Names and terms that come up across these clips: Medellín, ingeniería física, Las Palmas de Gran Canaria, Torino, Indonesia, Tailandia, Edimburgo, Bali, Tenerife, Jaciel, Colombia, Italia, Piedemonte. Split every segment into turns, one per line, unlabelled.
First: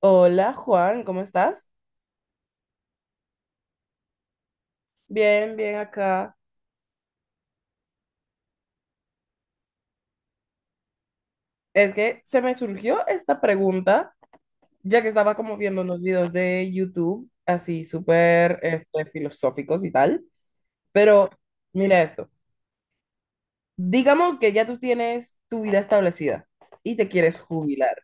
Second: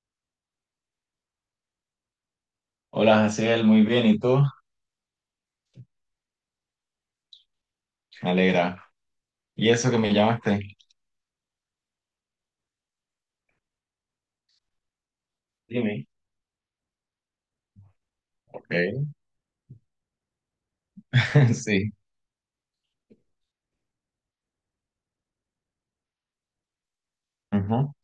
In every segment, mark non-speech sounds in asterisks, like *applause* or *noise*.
Hola Juan, ¿cómo estás?
Hola, Jaciel, muy bien, ¿y tú?
Bien, bien acá.
Me alegra. ¿Y eso que me llamaste?
Es que se me surgió esta pregunta, ya que estaba como viendo unos
Dime.
videos de YouTube, así súper
Ok.
filosóficos y tal. Pero
*laughs* Sí.
mira esto, digamos que ya tú tienes tu vida establecida y te quieres
Ujú.
jubilar.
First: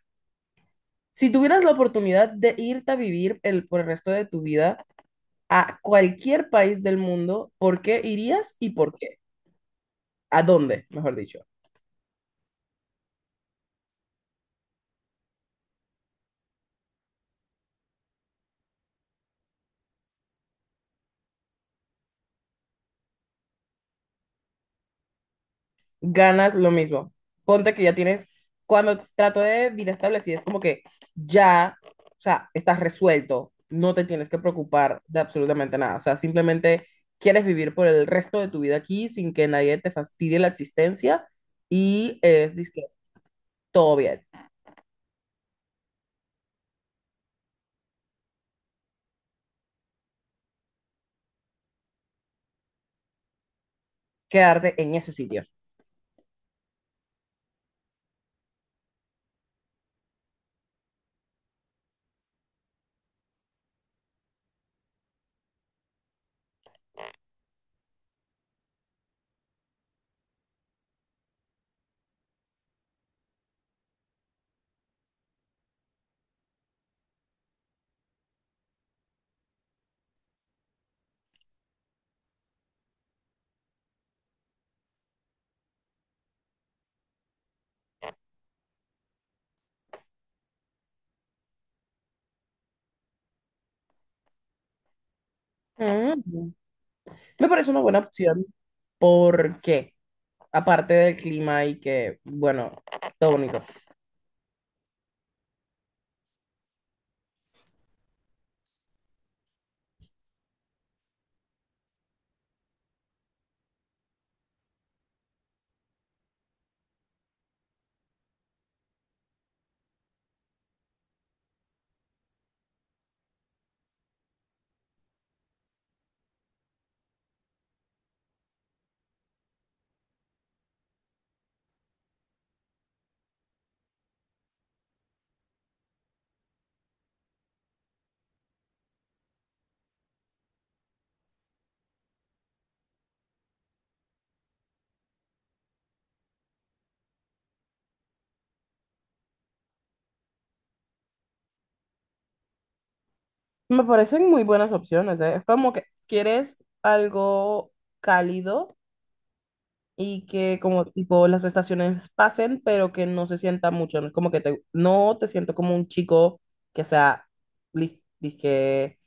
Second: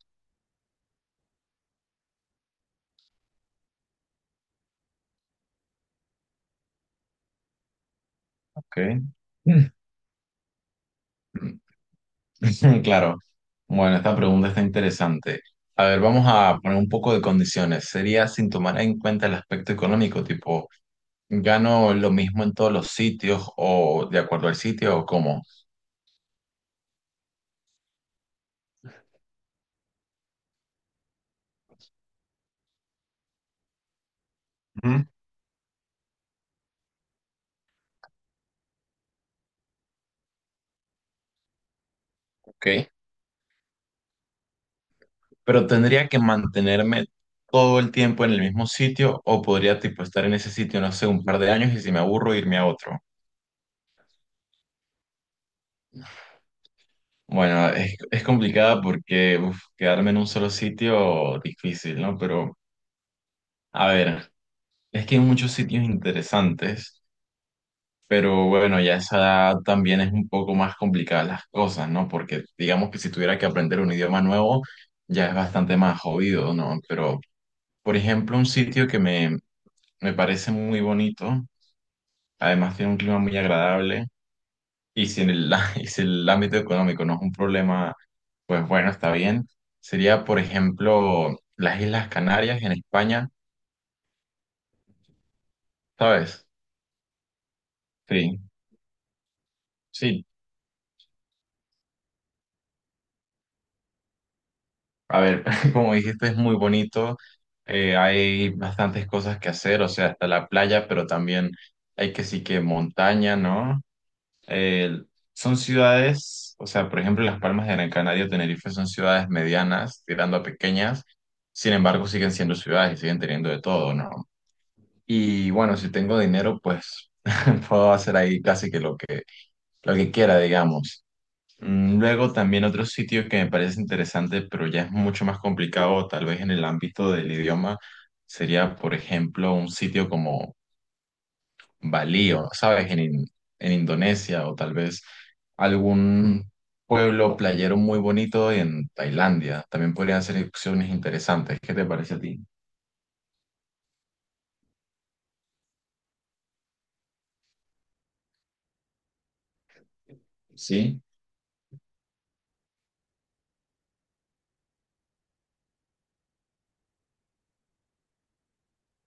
Si tuvieras la oportunidad de irte a vivir por el resto de tu vida a cualquier país del mundo, ¿por qué irías y por
Ok.
qué? ¿A dónde, mejor dicho?
*laughs* Claro. Bueno, esta pregunta está interesante. A ver, vamos a poner un poco de condiciones. Sería sin tomar en cuenta el aspecto económico, tipo, ¿gano lo mismo en todos los sitios o de acuerdo al sitio o cómo?
Ganas lo mismo. Ponte que ya tienes, cuando trato de vida establecida, es como que ya, o sea, estás resuelto, no te tienes que preocupar
Ujú.
de absolutamente nada, o sea, simplemente quieres vivir por el resto de tu vida aquí sin que nadie te fastidie la existencia y es,
Ok.
dizque, todo bien.
Pero tendría que mantenerme todo el tiempo en el mismo sitio o podría, tipo, estar en ese sitio, no sé, un par de años y si me aburro, irme a otro.
Quedarte en ese sitio.
Bueno, es complicada porque uf, quedarme en un solo sitio difícil, ¿no? Pero, a ver, es que hay muchos sitios interesantes, pero bueno, ya a esa edad también es un poco más complicadas las cosas, ¿no? Porque digamos que si tuviera que aprender un idioma nuevo, ya es bastante más jodido, ¿no? Pero, por ejemplo, un sitio que me parece muy bonito, además tiene un clima muy agradable. Y si en el, *laughs* Y si el ámbito económico no es un problema, pues bueno, está bien. Sería, por ejemplo, las Islas Canarias en España, ¿sabes?
Ujú. Me parece una buena
Sí,
opción. ¿Por qué?
sí.
Aparte del clima y que, bueno, todo bonito.
A ver, *laughs* como dijiste, es muy bonito. Hay bastantes cosas que hacer, o sea, hasta la playa, pero también hay que sí que montaña, ¿no? Eh, Son ciudades, o sea, por ejemplo, Las Palmas de Gran Canaria o Tenerife son ciudades medianas, tirando a pequeñas. Sin embargo, siguen siendo ciudades y siguen teniendo de todo, ¿no? Y bueno, si tengo dinero, pues *laughs* puedo hacer ahí casi que, lo que quiera, digamos. Luego también otro sitio que me parece interesante, pero ya es mucho más complicado, tal vez en el ámbito del idioma, sería, por ejemplo, un sitio como Bali, o, ¿sabes? En Indonesia, o tal vez algún pueblo playero muy bonito en Tailandia. También podrían ser opciones interesantes. ¿Qué te parece a ti?
Me parecen muy buenas opciones, ¿eh? Es como que quieres algo cálido y que como
Sí.
tipo las estaciones pasen, pero que no se sienta mucho, no es como que te, no te siento como un chico que sea, li- dije,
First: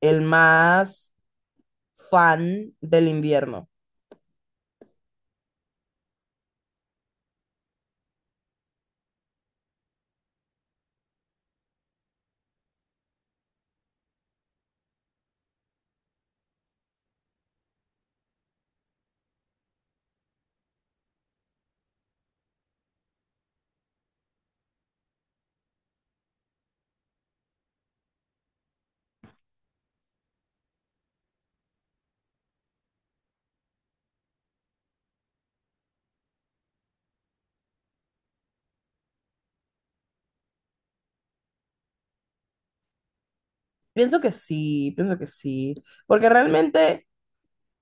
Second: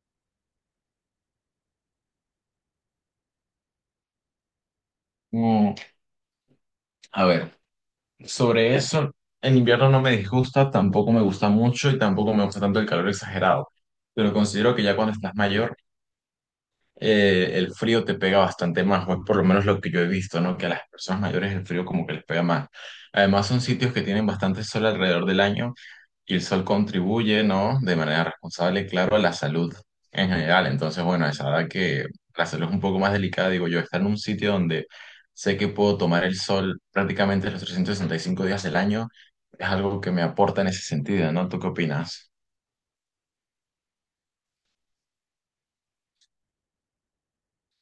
el más fan del invierno.
Mm, a ver. Sobre eso, en invierno no me disgusta, tampoco me gusta mucho y tampoco me gusta tanto el calor exagerado. Pero considero que ya cuando estás mayor, el frío te pega bastante más, o es por lo menos lo que yo he visto, ¿no? Que a las personas mayores el frío como que les pega más. Además, son sitios que tienen bastante sol alrededor del año, y el sol contribuye, ¿no? De manera responsable, claro, a la salud en general. Entonces, bueno, es verdad que la salud es un poco más delicada, digo yo, estar en un sitio donde sé que puedo tomar el sol prácticamente los 365 días del año es algo que me aporta en ese sentido, ¿no? ¿Tú qué opinas?
Pienso que sí, porque realmente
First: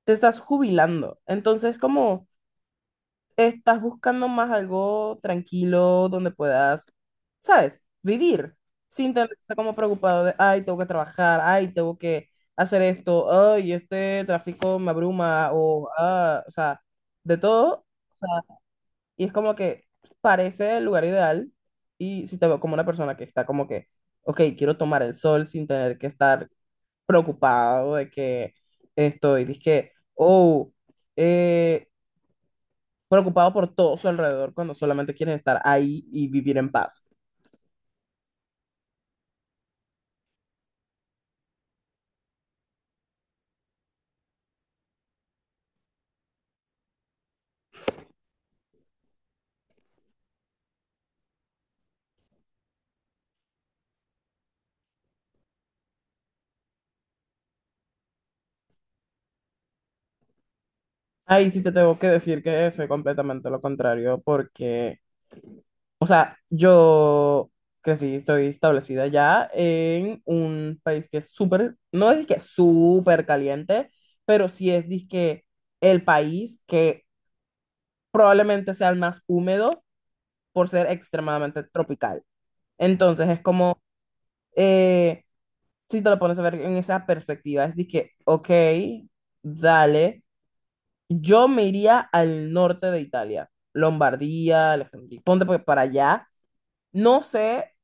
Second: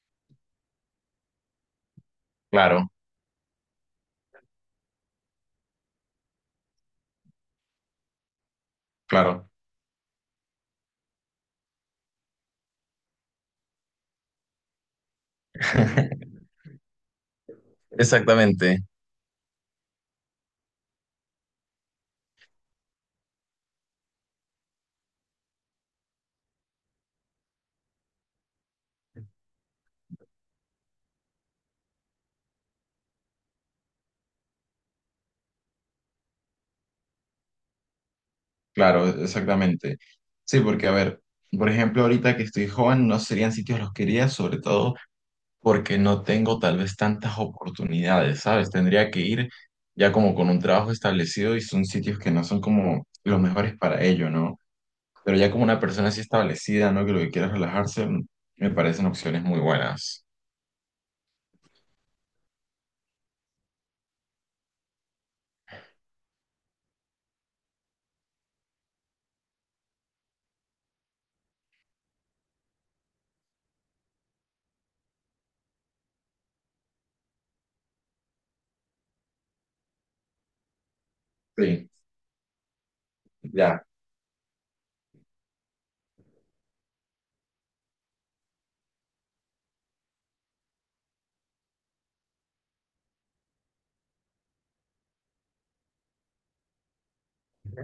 te estás jubilando, entonces como
Claro,
estás buscando más algo tranquilo donde puedas, ¿sabes? Vivir sin tener que
claro.
estar como preocupado de, ay, tengo que trabajar, ay, tengo que hacer esto, ay, este tráfico me abruma o,
*laughs*
ah, o sea, de todo. O sea,
Exactamente,
y es como que parece el lugar ideal y si te veo como una persona que está como que, ok, quiero tomar el sol sin tener que estar preocupado de que estoy, dizque, oh, eh, preocupado por todo su alrededor cuando solamente quieres estar ahí y vivir en paz.
claro, exactamente. Sí, porque a ver, por ejemplo, ahorita que estoy joven, no serían sitios los que iría, sobre todo porque no tengo tal vez tantas oportunidades, ¿sabes? Tendría que ir ya como con un trabajo establecido y son sitios que no son como los mejores para ello, ¿no? Pero ya como una persona así establecida, ¿no? Que lo que quiera es relajarse, me parecen opciones muy buenas.
Ahí sí te tengo que decir que soy completamente lo contrario porque, o sea, yo crecí, estoy establecida ya en un país que es súper, no es que súper caliente, pero sí es disque el país que probablemente sea el más húmedo por ser extremadamente
Sí,
tropical. Entonces es como,
ya.
eh, si te lo pones a ver en esa perspectiva, es de que, ok, dale, yo me iría al norte de Italia, Lombardía, Alejandría, ponte pues para allá. No sé,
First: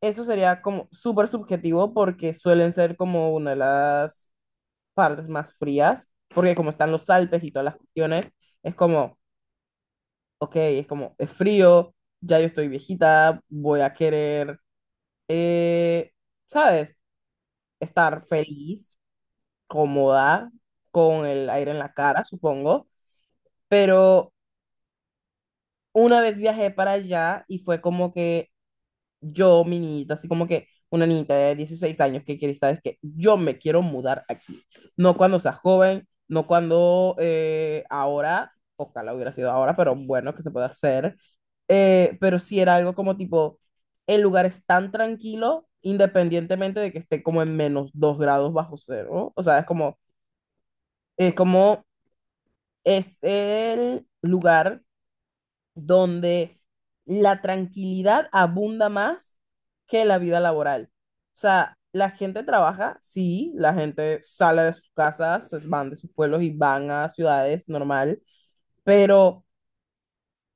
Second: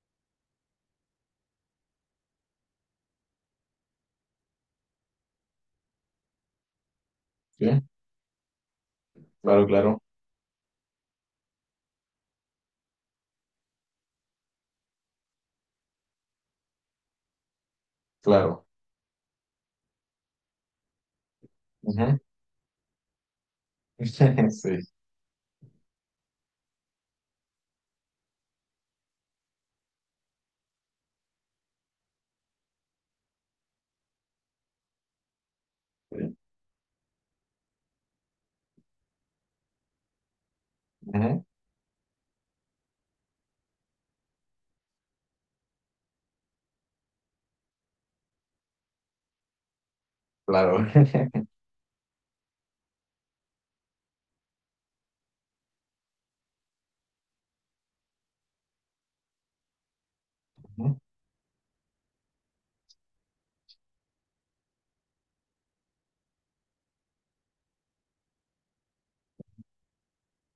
eso sería como súper subjetivo porque suelen ser como una de las partes más frías, porque como están los Alpes y todas las
Sí,
cuestiones, es como,
claro, claro,
ok, es como, es frío, ya yo estoy viejita, voy a querer, eh, ¿sabes? Estar
claro.
feliz, cómoda, con el aire en la
Ujú.
cara, supongo, pero
*laughs* Sí,
una vez viajé para allá y fue como que yo, mi niñita, así como que una niñita de 16 años que quiere, sabes que yo me quiero mudar aquí, no cuando sea joven,
sí.
no cuando ahora, ojalá hubiera sido ahora, pero bueno, que se puede hacer.
Ujú.
Pero sí era algo como tipo, el lugar es tan tranquilo, independientemente de que esté como en menos 2 grados bajo cero, o sea, es como...
Claro.
Es
*laughs*
como es el lugar donde la tranquilidad abunda más que la vida laboral.
Ujú.
O sea, la gente trabaja, sí, la gente sale de sus casas, se van de sus pueblos y van a ciudades normal, pero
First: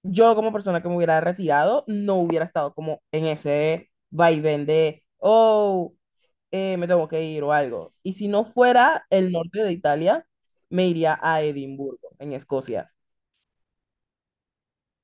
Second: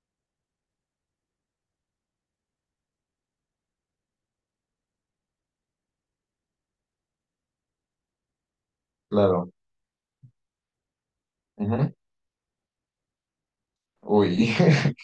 yo como persona que me hubiera retirado no hubiera estado como en ese vaivén de, oh, me tengo que ir o algo. Y si no fuera el
Claro.
norte de Italia, me iría a
Ujú.
Edimburgo, en Escocia.
Uy. *laughs*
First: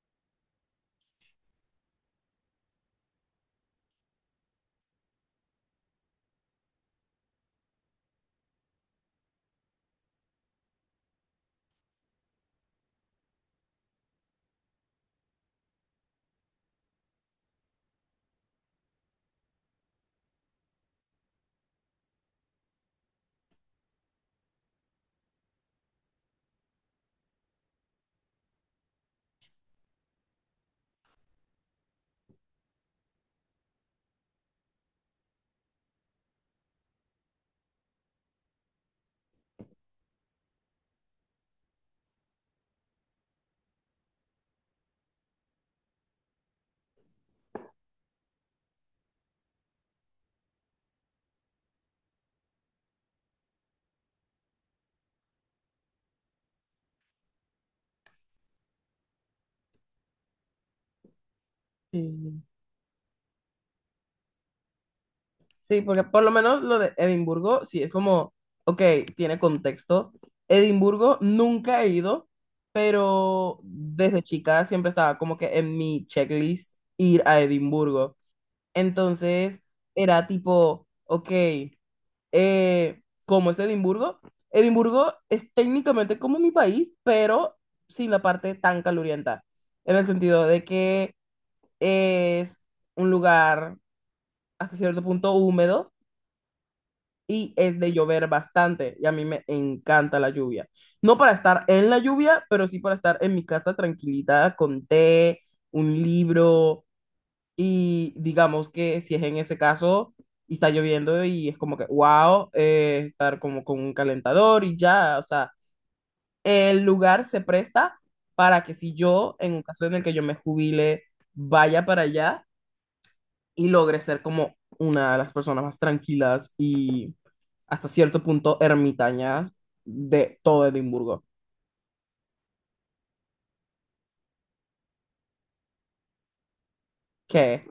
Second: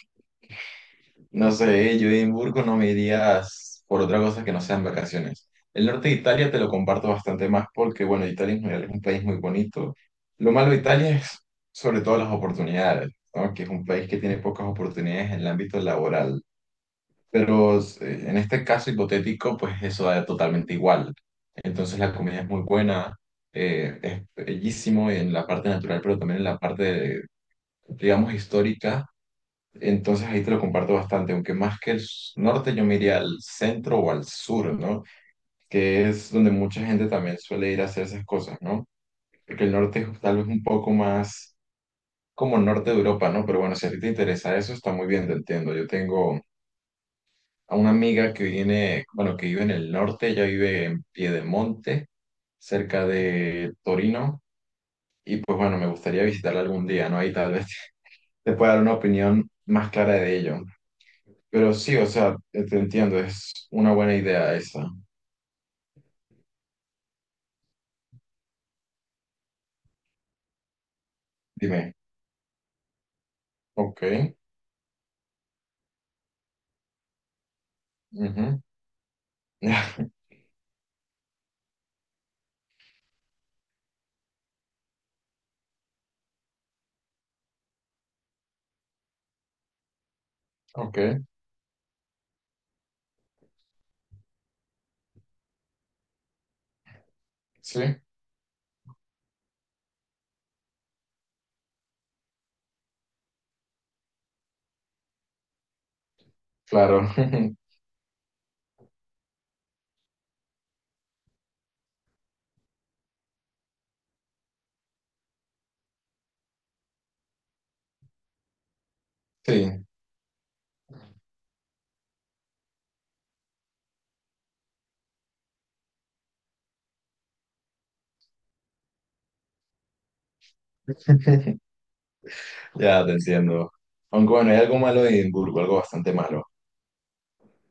No sé, yo a Edimburgo no me irías por otra cosa que no sean vacaciones. El norte de Italia te lo comparto bastante más porque, bueno, Italia en general es un país muy bonito. Lo malo de Italia es sobre todo las oportunidades, ¿no? Que es un país que tiene pocas oportunidades en el ámbito laboral. Pero en este caso hipotético, pues eso da totalmente igual. Entonces la comida es muy buena, es bellísimo en la parte natural, pero también en la parte, digamos, histórica. Entonces ahí te lo comparto bastante, aunque más que el norte yo me iría al centro o al sur, ¿no? Que es donde mucha gente también suele ir a hacer esas cosas, ¿no? Porque el norte es tal vez un poco más como el norte de Europa, ¿no? Pero bueno, si a ti te interesa eso, está muy bien, te entiendo. Yo tengo a una amiga que viene, bueno, que vive en el norte, ella vive en Piedemonte, cerca de Torino, y pues bueno, me gustaría visitarla algún día, ¿no? Ahí tal vez *laughs* te pueda dar una opinión más clara de ello. Pero sí, o sea,
Sí.
te entiendo, es una buena idea esa.
Sí, porque por lo menos lo de Edimburgo, sí, es como, ok, tiene contexto. Edimburgo nunca he
Dime.
ido, pero
Ok.
desde chica siempre estaba como que en mi checklist ir a Edimburgo.
Ujú.
Entonces
*laughs*
era tipo, ok, ¿cómo es Edimburgo? Edimburgo es técnicamente como mi país, pero sin la parte tan calurienta, en el sentido de
Ok.
que es un lugar hasta cierto punto húmedo y es
Sí,
de llover bastante y a mí me encanta la lluvia. No para estar en la lluvia, pero sí para estar en mi casa tranquilita con té, un libro,
claro. *laughs*
y digamos que si es en ese caso y está lloviendo y es como que, wow, estar como con un calentador y ya, o sea, el lugar se presta para que si yo, en un
Sí,
caso en el que yo me jubile, vaya para allá y logre ser como una de las personas más tranquilas y hasta cierto punto ermitañas de todo Edimburgo.
*laughs* ya te entiendo. Aunque bueno, hay algo malo en Edimburgo, algo bastante malo.
Que,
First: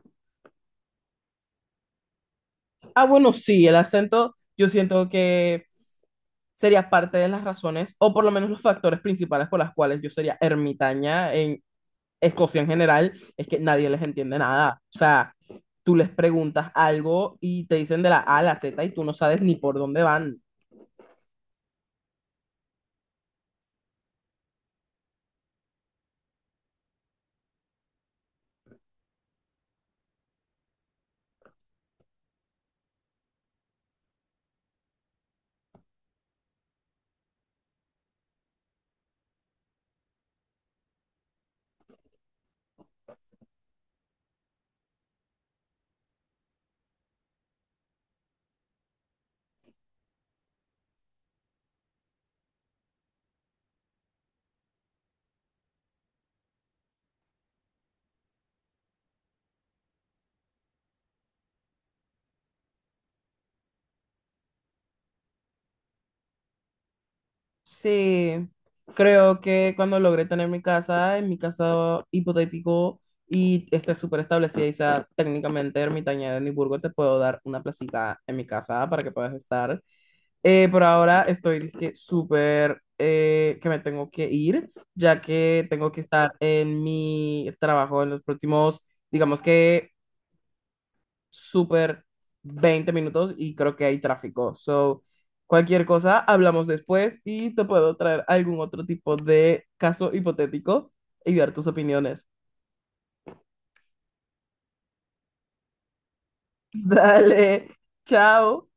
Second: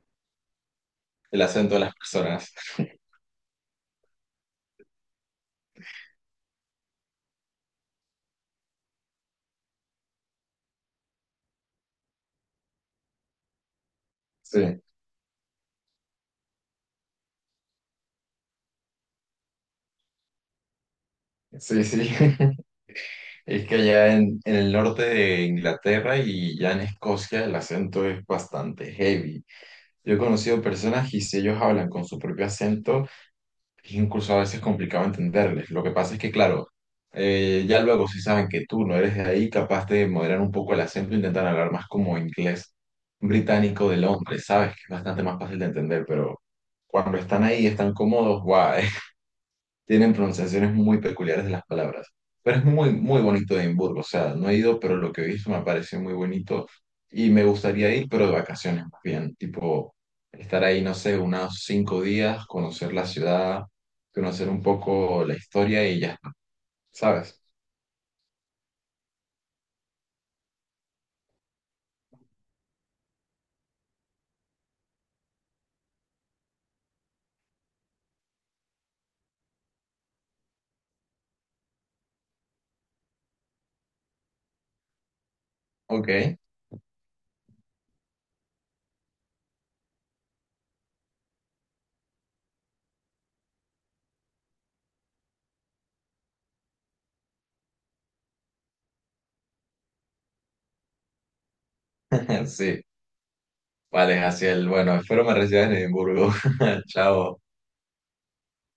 El acento de las personas.
ah, bueno, sí, el acento yo siento que sería parte de las razones, o por lo menos los factores principales por las cuales yo sería ermitaña en Escocia en general, es que nadie les entiende nada.
Sí,
O sea, tú les preguntas algo y te dicen de la A a la Z y tú no sabes ni por dónde van.
sí, sí. *laughs* Es que allá en el norte de Inglaterra y ya en Escocia el acento es bastante heavy. Yo he conocido personas y si ellos hablan con su propio acento, es incluso a veces complicado entenderles. Lo que pasa es que, claro, ya luego si saben que tú no eres de ahí, capaz de moderar un poco el acento, intentan hablar más como inglés británico de Londres, ¿sabes? Que es bastante más fácil de entender, pero cuando están ahí, están cómodos, guau, tienen pronunciaciones muy peculiares de las palabras. Pero es muy, muy bonito Edimburgo, o sea, no he ido, pero lo que he visto me parece muy bonito y me gustaría ir, pero de vacaciones más bien, tipo estar ahí, no sé, unos 5 días, conocer la ciudad, conocer un poco la historia y ya está, ¿sabes?
Sí, creo que cuando logré tener mi casa, en mi casa hipotético, y esté súper establecida y sea técnicamente ermitaña de Edimburgo, te puedo dar una placita en mi casa para que puedas estar. Por ahora estoy dizque, súper que me tengo que ir, ya que tengo que
Ok,
estar en mi trabajo en los próximos, digamos que súper 20 minutos, y creo que hay tráfico. So, cualquier cosa, hablamos después y te puedo traer algún otro tipo de caso hipotético y ver tus opiniones.
*laughs* sí. Vale, Jaciel, bueno, espero me recibas en Edimburgo.
*laughs*
*laughs* Chao.
Dale, chao.